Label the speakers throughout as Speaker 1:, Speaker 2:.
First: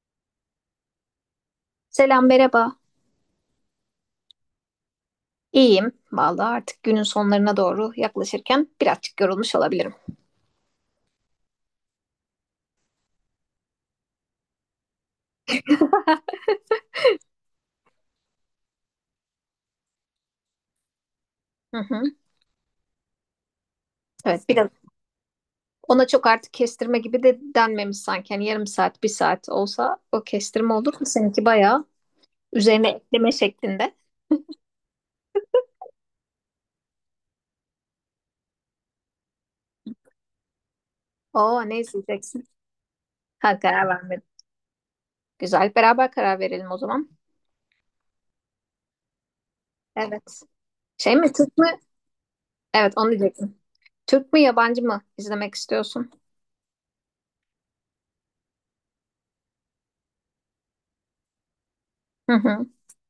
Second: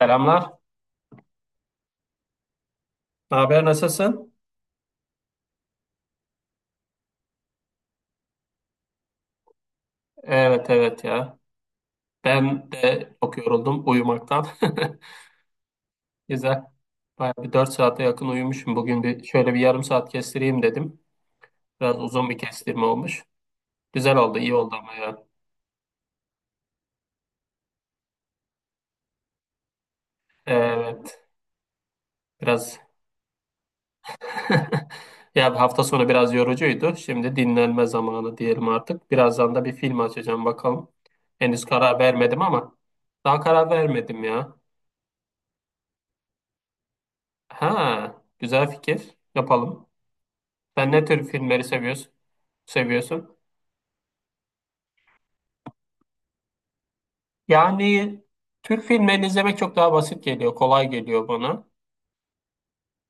Speaker 1: Selamlar.
Speaker 2: Selam, merhaba.
Speaker 1: Ne haber, nasılsın?
Speaker 2: İyiyim. Vallahi artık günün sonlarına doğru yaklaşırken birazcık yorulmuş olabilirim.
Speaker 1: Evet evet ya. Ben de çok yoruldum uyumaktan. Güzel. Bayağı bir 4 saate yakın uyumuşum. Bugün bir şöyle bir yarım saat kestireyim dedim.
Speaker 2: Hı
Speaker 1: Biraz
Speaker 2: hı.
Speaker 1: uzun bir kestirme olmuş. Güzel oldu,
Speaker 2: Evet,
Speaker 1: iyi
Speaker 2: biraz.
Speaker 1: oldu ama ya.
Speaker 2: Ona çok artık kestirme gibi de denmemiş sanki. Yani yarım saat, bir saat olsa o kestirme olur mu?
Speaker 1: Evet.
Speaker 2: Seninki bayağı
Speaker 1: Biraz
Speaker 2: üzerine ekleme şeklinde.
Speaker 1: ya, bir hafta sonu biraz yorucuydu. Şimdi dinlenme zamanı diyelim artık. Birazdan da bir film açacağım bakalım.
Speaker 2: Oo,
Speaker 1: Henüz
Speaker 2: ne
Speaker 1: karar vermedim
Speaker 2: izleyeceksin?
Speaker 1: ama daha
Speaker 2: Ha,
Speaker 1: karar
Speaker 2: karar
Speaker 1: vermedim
Speaker 2: vermedim.
Speaker 1: ya.
Speaker 2: Güzel. Beraber karar verelim o zaman.
Speaker 1: Ha, güzel fikir. Yapalım.
Speaker 2: Evet.
Speaker 1: Sen ne
Speaker 2: Şey
Speaker 1: tür
Speaker 2: mi, Türk
Speaker 1: filmleri
Speaker 2: mü?
Speaker 1: seviyorsun?
Speaker 2: Evet, onu
Speaker 1: Seviyorsun?
Speaker 2: diyecektim. Türk mü, yabancı mı izlemek istiyorsun?
Speaker 1: Yani Türk filmlerini izlemek çok daha basit geliyor, kolay geliyor bana.
Speaker 2: Hı hı.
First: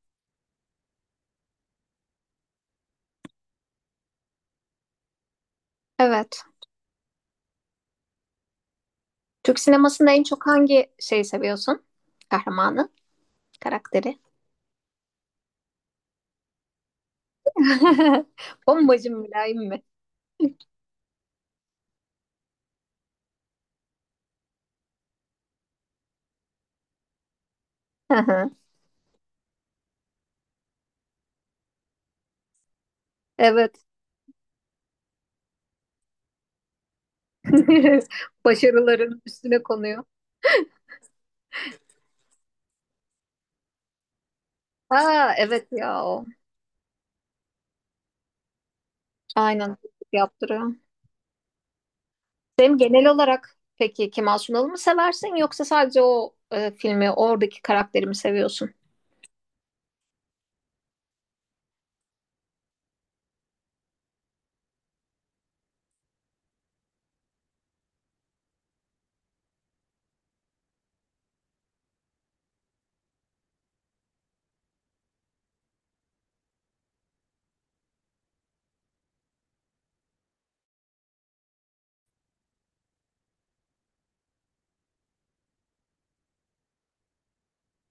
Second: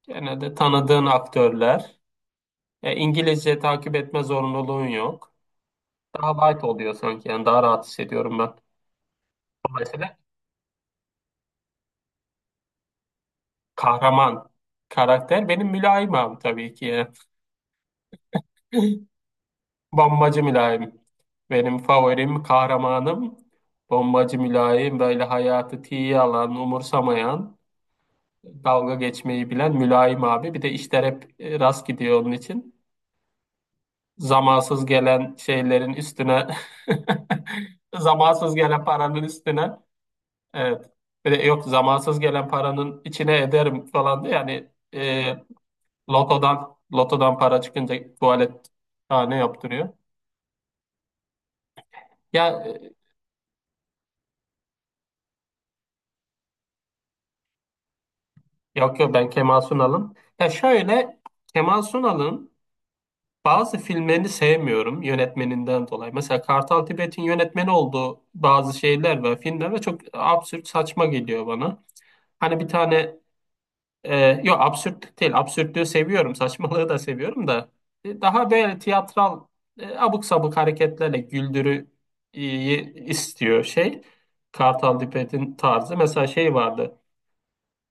Speaker 1: Genelde tanıdığın aktörler. İngilizce takip etme zorunluluğun yok.
Speaker 2: Evet.
Speaker 1: Daha light oluyor sanki. Yani daha rahat hissediyorum ben.
Speaker 2: Türk sinemasında
Speaker 1: Dolayısıyla
Speaker 2: en çok hangi şeyi seviyorsun? Kahramanı? Karakteri.
Speaker 1: kahraman karakter benim mülayim abi tabii ki ya.
Speaker 2: Bombacı mülayim mi?
Speaker 1: Bombacı mülayim. Benim favorim, kahramanım. Bombacı mülayim, böyle hayatı tiye alan, umursamayan,
Speaker 2: Hı hı.
Speaker 1: dalga geçmeyi bilen mülayim abi. Bir de işler hep rast gidiyor onun için.
Speaker 2: Evet.
Speaker 1: Zamansız gelen şeylerin üstüne zamansız gelen paranın
Speaker 2: Başarıların üstüne
Speaker 1: üstüne.
Speaker 2: konuyor.
Speaker 1: Evet. Bir de yok, zamansız gelen paranın içine ederim falan diye yani.
Speaker 2: Ha
Speaker 1: e,
Speaker 2: evet ya o.
Speaker 1: lotodan lotodan para çıkınca tuvalet tane
Speaker 2: Aynen
Speaker 1: yaptırıyor.
Speaker 2: yaptırıyor.
Speaker 1: Ya
Speaker 2: Sen genel olarak peki Kemal Sunal'ı mı seversin yoksa sadece o filmi oradaki karakteri mi seviyorsun?
Speaker 1: yok yok, ben Kemal Sunal'ım. Ya şöyle, Kemal Sunal'ın bazı filmlerini sevmiyorum yönetmeninden dolayı. Mesela Kartal Tibet'in yönetmeni olduğu bazı şeyler ve filmler ve çok absürt, saçma geliyor bana. Hani bir tane e, yok, absürt değil. Absürtlüğü seviyorum. Saçmalığı da seviyorum da daha böyle tiyatral, abuk sabuk hareketlerle güldürü istiyor şey. Kartal Tibet'in tarzı. Mesela şey vardı.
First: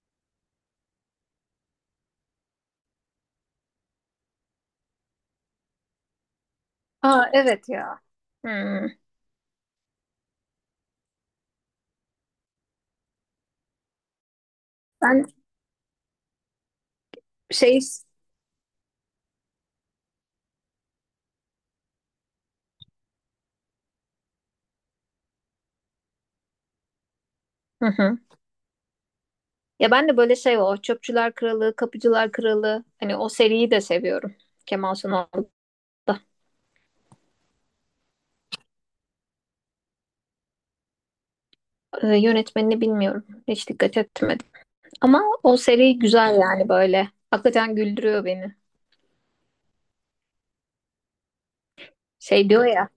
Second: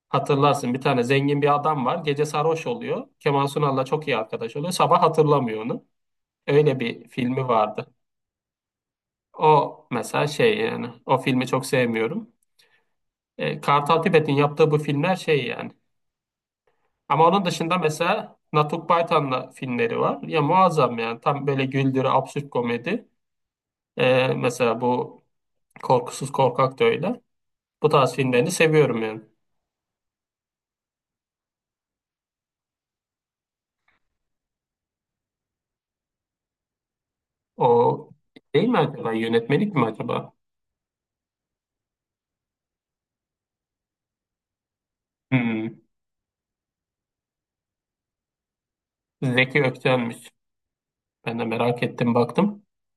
Speaker 1: Hatırlarsın, bir tane zengin bir adam var. Gece sarhoş oluyor. Kemal Sunal'la çok iyi arkadaş oluyor. Sabah hatırlamıyor onu. Öyle bir
Speaker 2: Ha
Speaker 1: filmi
Speaker 2: evet
Speaker 1: vardı.
Speaker 2: ya. Hmm.
Speaker 1: O mesela şey yani, o filmi çok sevmiyorum. Kartal Tibet'in yaptığı bu filmler
Speaker 2: Ben
Speaker 1: şey yani. Ama onun dışında
Speaker 2: şey.
Speaker 1: mesela Natuk Baytan'la filmleri var. Ya muazzam yani, tam böyle güldürü, absürt komedi. Mesela bu Korkusuz Korkak da öyle.
Speaker 2: Hı
Speaker 1: Bu tarz
Speaker 2: hı.
Speaker 1: filmlerini seviyorum yani.
Speaker 2: Ya ben de böyle şey o Çöpçüler Kralı, Kapıcılar Kralı hani o seriyi de seviyorum. Kemal Sunal'da.
Speaker 1: O değil mi acaba, yönetmelik mi acaba?
Speaker 2: Yönetmenini bilmiyorum. Hiç dikkat etmedim. Ama o
Speaker 1: Hmm.
Speaker 2: seri güzel yani böyle. Hakikaten güldürüyor beni.
Speaker 1: Zeki Ökten'miş. Ben de merak ettim,
Speaker 2: Şey
Speaker 1: baktım.
Speaker 2: diyor ya.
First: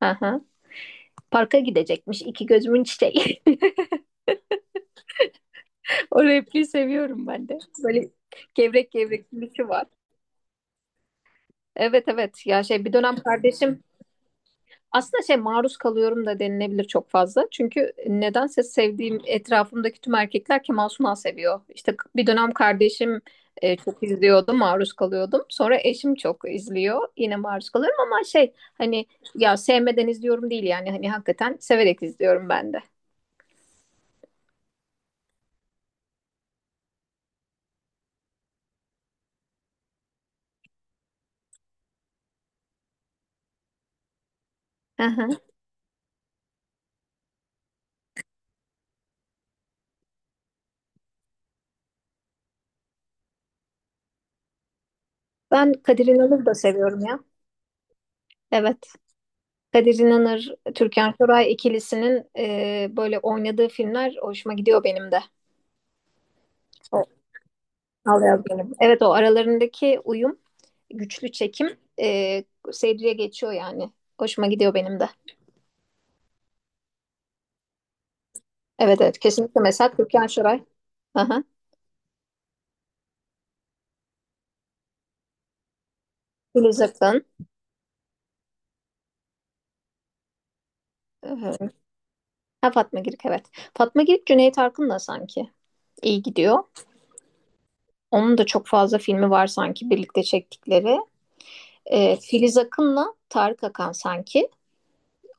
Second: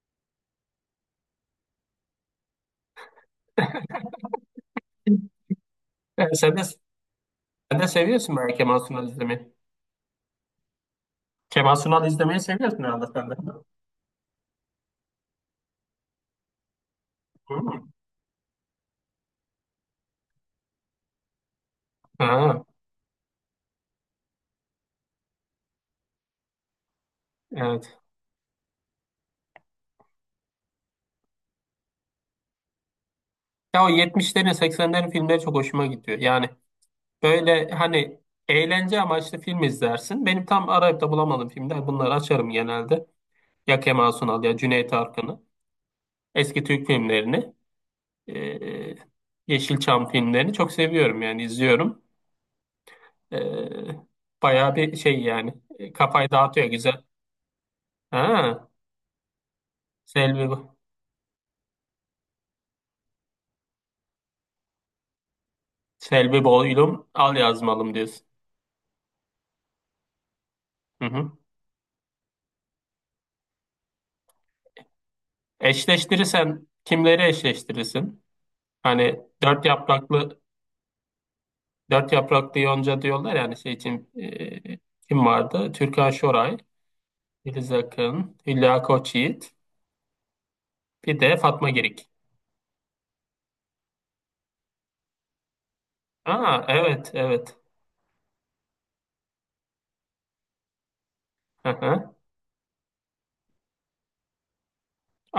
Speaker 2: Aha, parka gidecekmiş iki gözümün çiçeği.
Speaker 1: E,
Speaker 2: O
Speaker 1: sen de,
Speaker 2: repliği seviyorum ben de.
Speaker 1: sen de
Speaker 2: Böyle
Speaker 1: seviyorsun belki
Speaker 2: gevrek
Speaker 1: Mansun
Speaker 2: gevrek
Speaker 1: izlemeyi.
Speaker 2: gülüşü var.
Speaker 1: Kemal
Speaker 2: Evet
Speaker 1: Sunal izlemeyi
Speaker 2: evet ya,
Speaker 1: seviyorsun
Speaker 2: şey, bir
Speaker 1: herhalde
Speaker 2: dönem
Speaker 1: sen de.
Speaker 2: kardeşim. Aslında şey maruz kalıyorum da denilebilir çok fazla.
Speaker 1: Hmm.
Speaker 2: Çünkü nedense sevdiğim etrafımdaki tüm erkekler Kemal Sunal seviyor. İşte bir dönem
Speaker 1: Ha,
Speaker 2: kardeşim çok izliyordu, maruz kalıyordum. Sonra eşim çok izliyor, yine maruz
Speaker 1: evet.
Speaker 2: kalıyorum ama şey hani, ya sevmeden izliyorum değil yani hani hakikaten severek izliyorum ben de.
Speaker 1: Ya o 70'lerin 80'lerin filmleri çok hoşuma gidiyor. Yani böyle, hani eğlence amaçlı film izlersin. Benim tam arayıp da bulamadığım filmler, bunları açarım genelde. Ya Kemal Sunal, ya Cüneyt
Speaker 2: Hı hı.
Speaker 1: Arkın'ı. Eski Türk filmlerini. eee, Yeşilçam filmlerini çok seviyorum yani, izliyorum. Eee bayağı bir şey yani.
Speaker 2: Ben Kadir
Speaker 1: Kafayı
Speaker 2: İnanır'ı da
Speaker 1: dağıtıyor,
Speaker 2: seviyorum
Speaker 1: güzel.
Speaker 2: ya.
Speaker 1: Ha,
Speaker 2: Evet. Kadir
Speaker 1: Selvi,
Speaker 2: İnanır, Türkan Şoray ikilisinin böyle oynadığı filmler hoşuma gidiyor benim de.
Speaker 1: Selvi Boylum
Speaker 2: O-
Speaker 1: Al Yazmalım
Speaker 2: Al
Speaker 1: diyorsun.
Speaker 2: yaz benim. Evet, o aralarındaki uyum,
Speaker 1: Hı
Speaker 2: güçlü
Speaker 1: hı.
Speaker 2: çekim seyirciye geçiyor yani. Hoşuma gidiyor benim de.
Speaker 1: Eşleştirirsen kimleri eşleştirirsin?
Speaker 2: Evet evet,
Speaker 1: Hani
Speaker 2: kesinlikle mesela Türkan Şoray. Aha.
Speaker 1: dört yapraklı yonca diyorlar yani, şey için kim vardı? Türkan Şoray,
Speaker 2: Filiz Akın.
Speaker 1: Filiz Akın, Hülya Koçyiğit, bir de Fatma
Speaker 2: Ee,
Speaker 1: Girik.
Speaker 2: Ha, Fatma Girik evet. Fatma Girik Cüneyt Arkın'la sanki iyi
Speaker 1: Aa,
Speaker 2: gidiyor.
Speaker 1: evet evet.
Speaker 2: Onun da çok fazla filmi var sanki birlikte çektikleri.
Speaker 1: Hı hı.
Speaker 2: Filiz Akın'la Tarık Akan sanki.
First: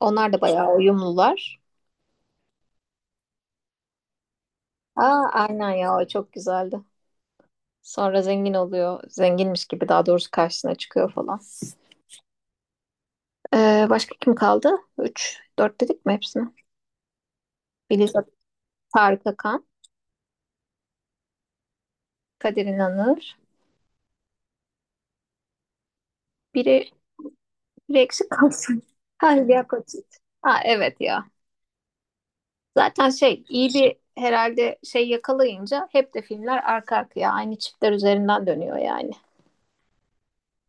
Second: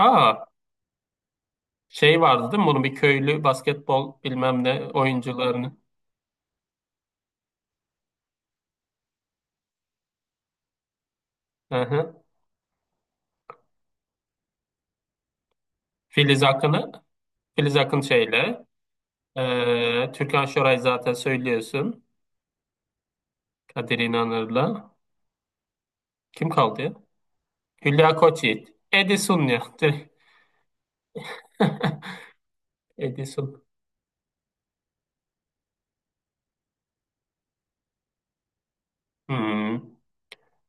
Speaker 2: Onlar da bayağı uyumlular.
Speaker 1: şey vardı değil mi? Bunun bir köylü basketbol bilmem ne
Speaker 2: Aa, aynen
Speaker 1: oyuncularını.
Speaker 2: ya, o çok güzeldi. Sonra zengin oluyor. Zenginmiş gibi, daha doğrusu, karşısına çıkıyor falan.
Speaker 1: Hı hı.
Speaker 2: Başka kim kaldı? Üç 4 dedik mi
Speaker 1: Filiz
Speaker 2: hepsini?
Speaker 1: Akın'ı Filiz Akın
Speaker 2: Filiz Ak-
Speaker 1: şeyle,
Speaker 2: Tarık Akan,
Speaker 1: Türkan Şoray zaten söylüyorsun.
Speaker 2: Kadir İnanır.
Speaker 1: Kadir İnanır'la. Kim kaldı
Speaker 2: Biri,
Speaker 1: ya?
Speaker 2: biri
Speaker 1: Hülya
Speaker 2: eksik
Speaker 1: Koçyiğit.
Speaker 2: kalsın.
Speaker 1: Edison ya.
Speaker 2: Hayriye
Speaker 1: Direkt.
Speaker 2: Koçit. Ha, evet ya. Zaten şey,
Speaker 1: Edison.
Speaker 2: iyi bir herhalde şey yakalayınca hep de filmler arka arkaya aynı çiftler üzerinden dönüyor yani.
Speaker 1: Hmm.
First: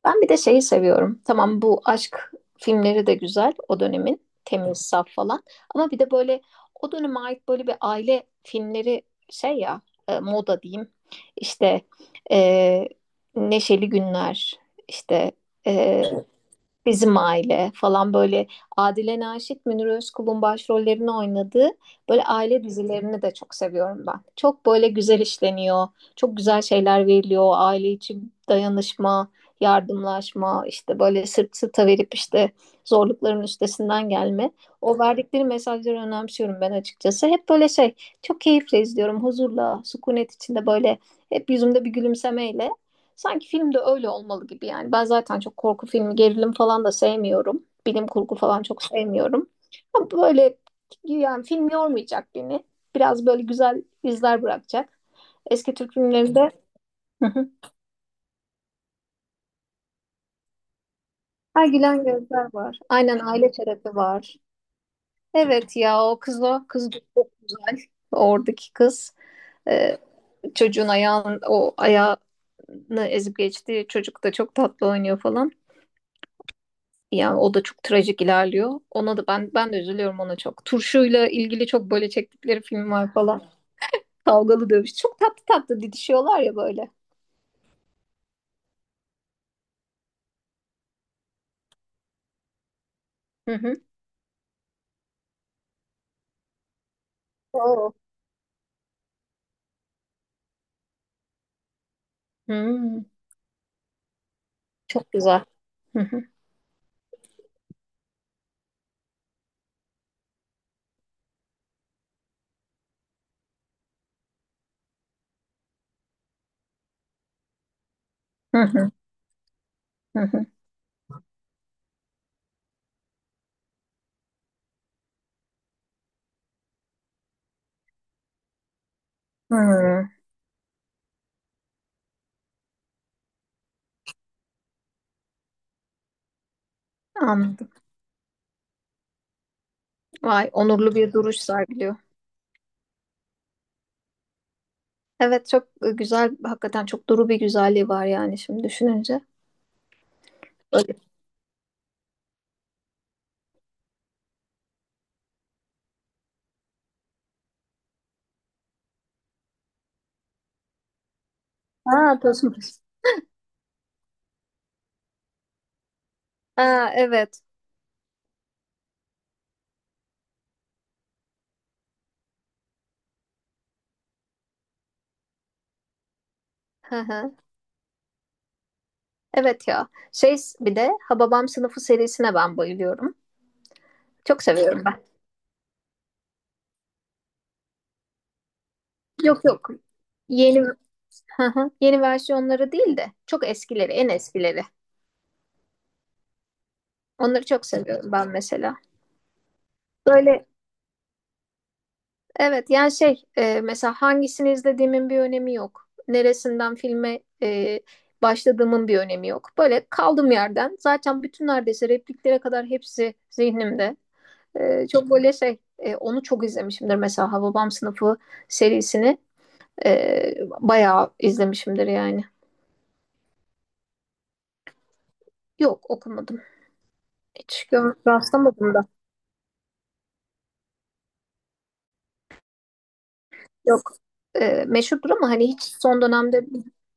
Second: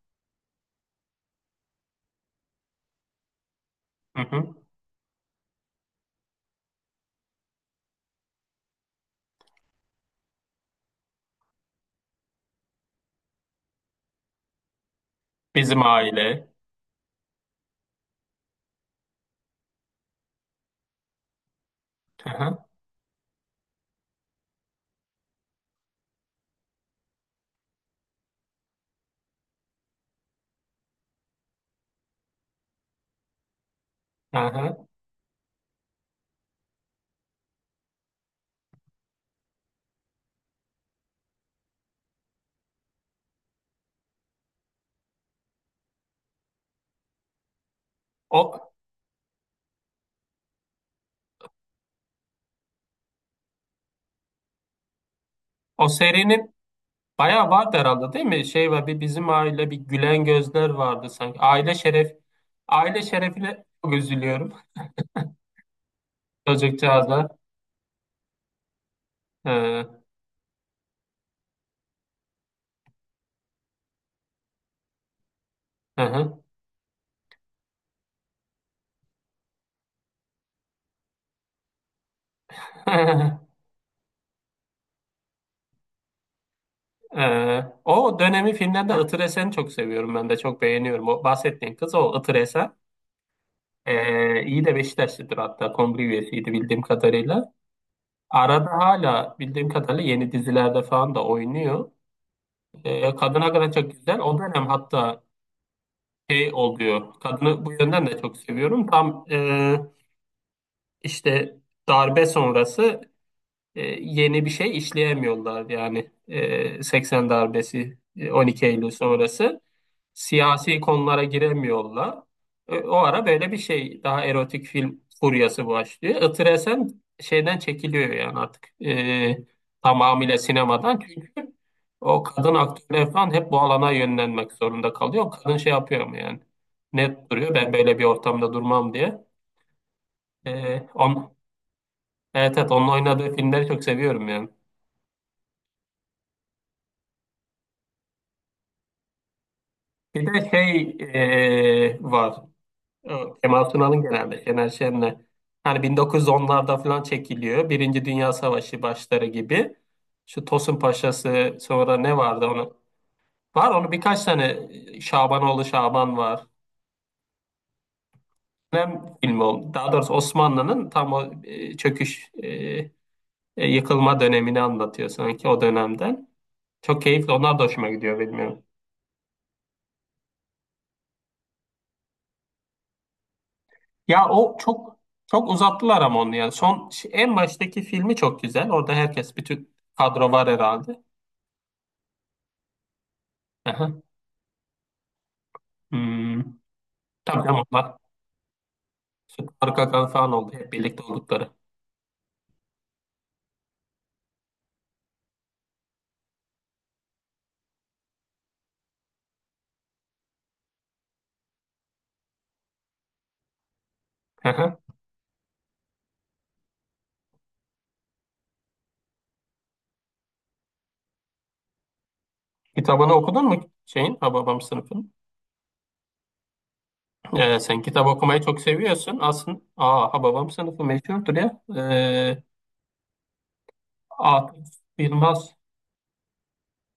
Speaker 2: Ben bir de şeyi seviyorum. Tamam, bu aşk filmleri de güzel, o
Speaker 1: Hı
Speaker 2: dönemin
Speaker 1: hı.
Speaker 2: temiz, saf falan. Ama bir de böyle o döneme ait böyle bir aile filmleri, şey ya, moda diyeyim. İşte e, Neşeli Günler, işte
Speaker 1: Bizim
Speaker 2: e,
Speaker 1: Aile.
Speaker 2: Bizim Aile falan, böyle Adile Naşit, Münir Özkul'un başrollerini oynadığı böyle
Speaker 1: Hı hı.
Speaker 2: aile dizilerini de çok seviyorum ben. Çok böyle güzel işleniyor, çok güzel şeyler veriliyor: aile içi dayanışma, yardımlaşma, işte böyle sırt sırta verip işte zorlukların üstesinden
Speaker 1: Hı
Speaker 2: gelme.
Speaker 1: hı.
Speaker 2: O verdikleri mesajları önemsiyorum ben açıkçası. Hep böyle şey, çok keyifle izliyorum, huzurla, sükunet içinde, böyle hep yüzümde bir gülümsemeyle. Sanki filmde öyle olmalı gibi yani. Ben zaten çok korku filmi, gerilim falan da sevmiyorum. Bilim kurgu falan
Speaker 1: O,
Speaker 2: çok sevmiyorum. Ama böyle, yani, film yormayacak beni. Biraz böyle güzel izler bırakacak. Eski
Speaker 1: o
Speaker 2: Türk filmlerinde.
Speaker 1: serinin
Speaker 2: Hı hı.
Speaker 1: bayağı vardı herhalde değil mi? Şey var, bir Bizim Aile, bir Gülen Gözler vardı sanki.
Speaker 2: Ha, gülen gözler var.
Speaker 1: Aile
Speaker 2: Aynen, aile
Speaker 1: Şerefine çok
Speaker 2: terapi var.
Speaker 1: üzülüyorum.
Speaker 2: Evet ya, o kız o. Kız çok
Speaker 1: Çocukcağızda.
Speaker 2: güzel. Oradaki kız.
Speaker 1: Ee,
Speaker 2: Ee, çocuğun ayağın, o ayağını ezip geçti. Çocuk da çok tatlı oynuyor falan.
Speaker 1: Hı hı.
Speaker 2: Ya, o da çok trajik ilerliyor. Ona da ben de üzülüyorum, ona çok. Turşuyla ilgili çok böyle çektikleri film var falan. Kavgalı dövüş. Çok tatlı tatlı didişiyorlar ya böyle.
Speaker 1: O dönemi filmlerde Itır Esen'i çok seviyorum, ben de çok beğeniyorum. O bahsettiğin kız, o Itır Esen.
Speaker 2: Hı hı.
Speaker 1: İyi de Beşiktaşlıdır, hatta kongre üyesiydi bildiğim kadarıyla.
Speaker 2: Oo.
Speaker 1: Arada hala bildiğim kadarıyla yeni dizilerde falan da oynuyor.
Speaker 2: Hmm,
Speaker 1: Kadına göre çok güzel. O dönem
Speaker 2: çok
Speaker 1: hatta
Speaker 2: güzel. Hı hı.
Speaker 1: şey oluyor. Kadını bu yönden de çok seviyorum. Tam işte darbe sonrası yeni bir şey işleyemiyorlar. Yani 80 darbesi, on
Speaker 2: Hı
Speaker 1: iki Eylül
Speaker 2: hı.
Speaker 1: sonrası.
Speaker 2: Hı hı.
Speaker 1: Siyasi konulara giremiyorlar. O ara böyle bir şey, daha erotik film furyası başlıyor. Itır Esen şeyden çekiliyor yani artık,
Speaker 2: Hı.
Speaker 1: tamamıyla sinemadan, çünkü o kadın aktörler falan hep bu alana yönlenmek zorunda kalıyor. Kadın şey yapıyor mu yani, net duruyor,
Speaker 2: Anladım.
Speaker 1: ben böyle bir ortamda durmam diye.
Speaker 2: Vay,
Speaker 1: E,
Speaker 2: onurlu bir
Speaker 1: on,
Speaker 2: duruş sergiliyor.
Speaker 1: evet evet onun oynadığı filmleri çok seviyorum yani.
Speaker 2: Evet, çok güzel. Hakikaten çok duru bir güzelliği var yani şimdi düşününce.
Speaker 1: Bir de
Speaker 2: Öyle.
Speaker 1: şey var. O Kemal Sunal'ın, genelde Şener Şen'le. Hani 1910'larda falan çekiliyor. Birinci Dünya Savaşı başları gibi. Şu Tosun Paşa'sı, sonra ne
Speaker 2: Ha,
Speaker 1: vardı
Speaker 2: Tosun Paşa.
Speaker 1: onu? Var onu birkaç tane, Şabanoğlu Şaban var.
Speaker 2: Ha, evet.
Speaker 1: Hem film oldu. Daha doğrusu Osmanlı'nın tam o çöküş, yıkılma dönemini anlatıyor sanki, o dönemden.
Speaker 2: Hı
Speaker 1: Çok keyifli.
Speaker 2: hı.
Speaker 1: Onlar da hoşuma gidiyor, bilmiyorum.
Speaker 2: Evet ya. Şey, bir de Hababam Sınıfı serisine ben bayılıyorum.
Speaker 1: Ya
Speaker 2: Çok
Speaker 1: o
Speaker 2: seviyorum
Speaker 1: çok,
Speaker 2: ben.
Speaker 1: çok uzattılar ama onu yani. Son, en baştaki filmi çok güzel. Orada herkes,
Speaker 2: Yok yok.
Speaker 1: bütün kadro var
Speaker 2: Yeni.
Speaker 1: herhalde.
Speaker 2: Hı hı. Yeni versiyonları değil de çok eskileri,
Speaker 1: Aha.
Speaker 2: en eskileri.
Speaker 1: Hmm. Tabii
Speaker 2: Onları
Speaker 1: canım,
Speaker 2: çok
Speaker 1: onlar
Speaker 2: seviyorum ben mesela.
Speaker 1: arka arka falan
Speaker 2: Böyle,
Speaker 1: oldu. Hep birlikte oldukları.
Speaker 2: evet yani şey mesela hangisini izlediğimin bir önemi yok. Neresinden filme başladığımın bir önemi yok. Böyle kaldım yerden. Zaten bütün, neredeyse repliklere kadar hepsi zihnimde.
Speaker 1: Aha.
Speaker 2: Çok böyle şey onu çok izlemişimdir mesela, Hababam Sınıfı serisini e, bayağı izlemişimdir yani.
Speaker 1: Kitabını okudun mu şeyin, Hababam sınıfın?
Speaker 2: Yok, okumadım.
Speaker 1: Ee,
Speaker 2: Hiç
Speaker 1: sen kitap okumayı çok
Speaker 2: rastlamadım.
Speaker 1: seviyorsun. Aslında, aa, Hababam Sınıfı meşhurdur ya.
Speaker 2: Yok,
Speaker 1: Atıf
Speaker 2: meşhurdur ama hani
Speaker 1: Yılmaz.
Speaker 2: hiç son dönemde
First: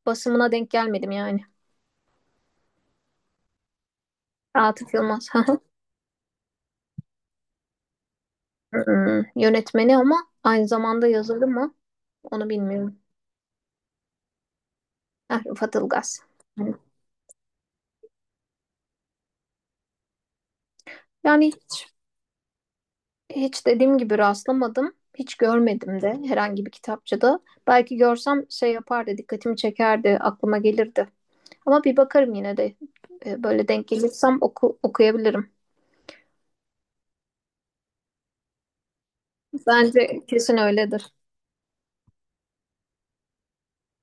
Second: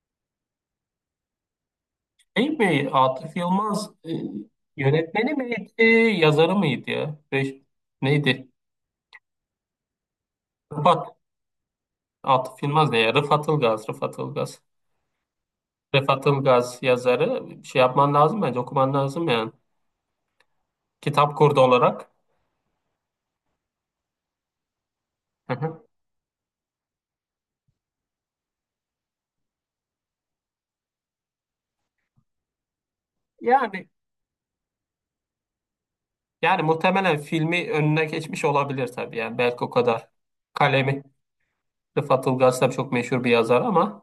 Speaker 2: basımına denk gelmedim yani.
Speaker 1: Şey mi? Atıf Yılmaz
Speaker 2: Atıf Yılmaz.
Speaker 1: yönetmeni miydi? Yazarı mıydı ya? Neydi?
Speaker 2: Yönetmeni ama aynı zamanda
Speaker 1: Rıfat.
Speaker 2: yazarı mı, onu
Speaker 1: Atıf Yılmaz ne
Speaker 2: bilmiyorum.
Speaker 1: ya? Rıfat Ilgaz. Rıfat Ilgaz.
Speaker 2: Heh, Rıfat Ilgaz.
Speaker 1: Rıfat Ilgaz
Speaker 2: Hı.
Speaker 1: yazarı. Şey yapman lazım bence. Okuman lazım yani. Kitap
Speaker 2: Yani
Speaker 1: kurdu
Speaker 2: hiç,
Speaker 1: olarak.
Speaker 2: hiç dediğim gibi rastlamadım. Hiç
Speaker 1: Hı hı.
Speaker 2: görmedim de herhangi bir kitapçıda. Belki görsem şey yapardı, dikkatimi çekerdi, aklıma gelirdi. Ama bir bakarım yine de. Böyle denk
Speaker 1: Yani
Speaker 2: gelirsem, okuyabilirim.
Speaker 1: yani muhtemelen filmi önüne geçmiş olabilir tabii, yani belki o kadar.
Speaker 2: Bence kesin
Speaker 1: Kalemi,
Speaker 2: öyledir.
Speaker 1: Rıfat Ilgaz tabii çok meşhur bir yazar ama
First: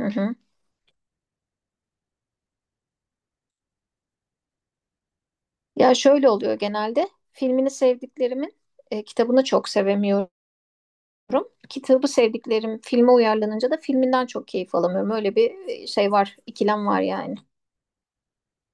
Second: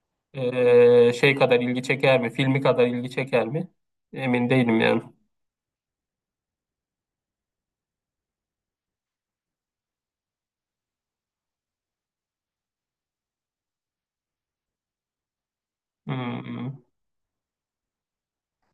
Speaker 2: Hı hı.
Speaker 1: şey kadar ilgi çeker mi? Filmi kadar ilgi çeker mi? Emin değilim yani.
Speaker 2: Ya, şöyle oluyor genelde. Filmini sevdiklerimin kitabını çok sevemiyorum. Kitabı sevdiklerim filme uyarlanınca da filminden çok keyif alamıyorum. Öyle bir şey var,
Speaker 1: Hmm.
Speaker 2: ikilem var yani.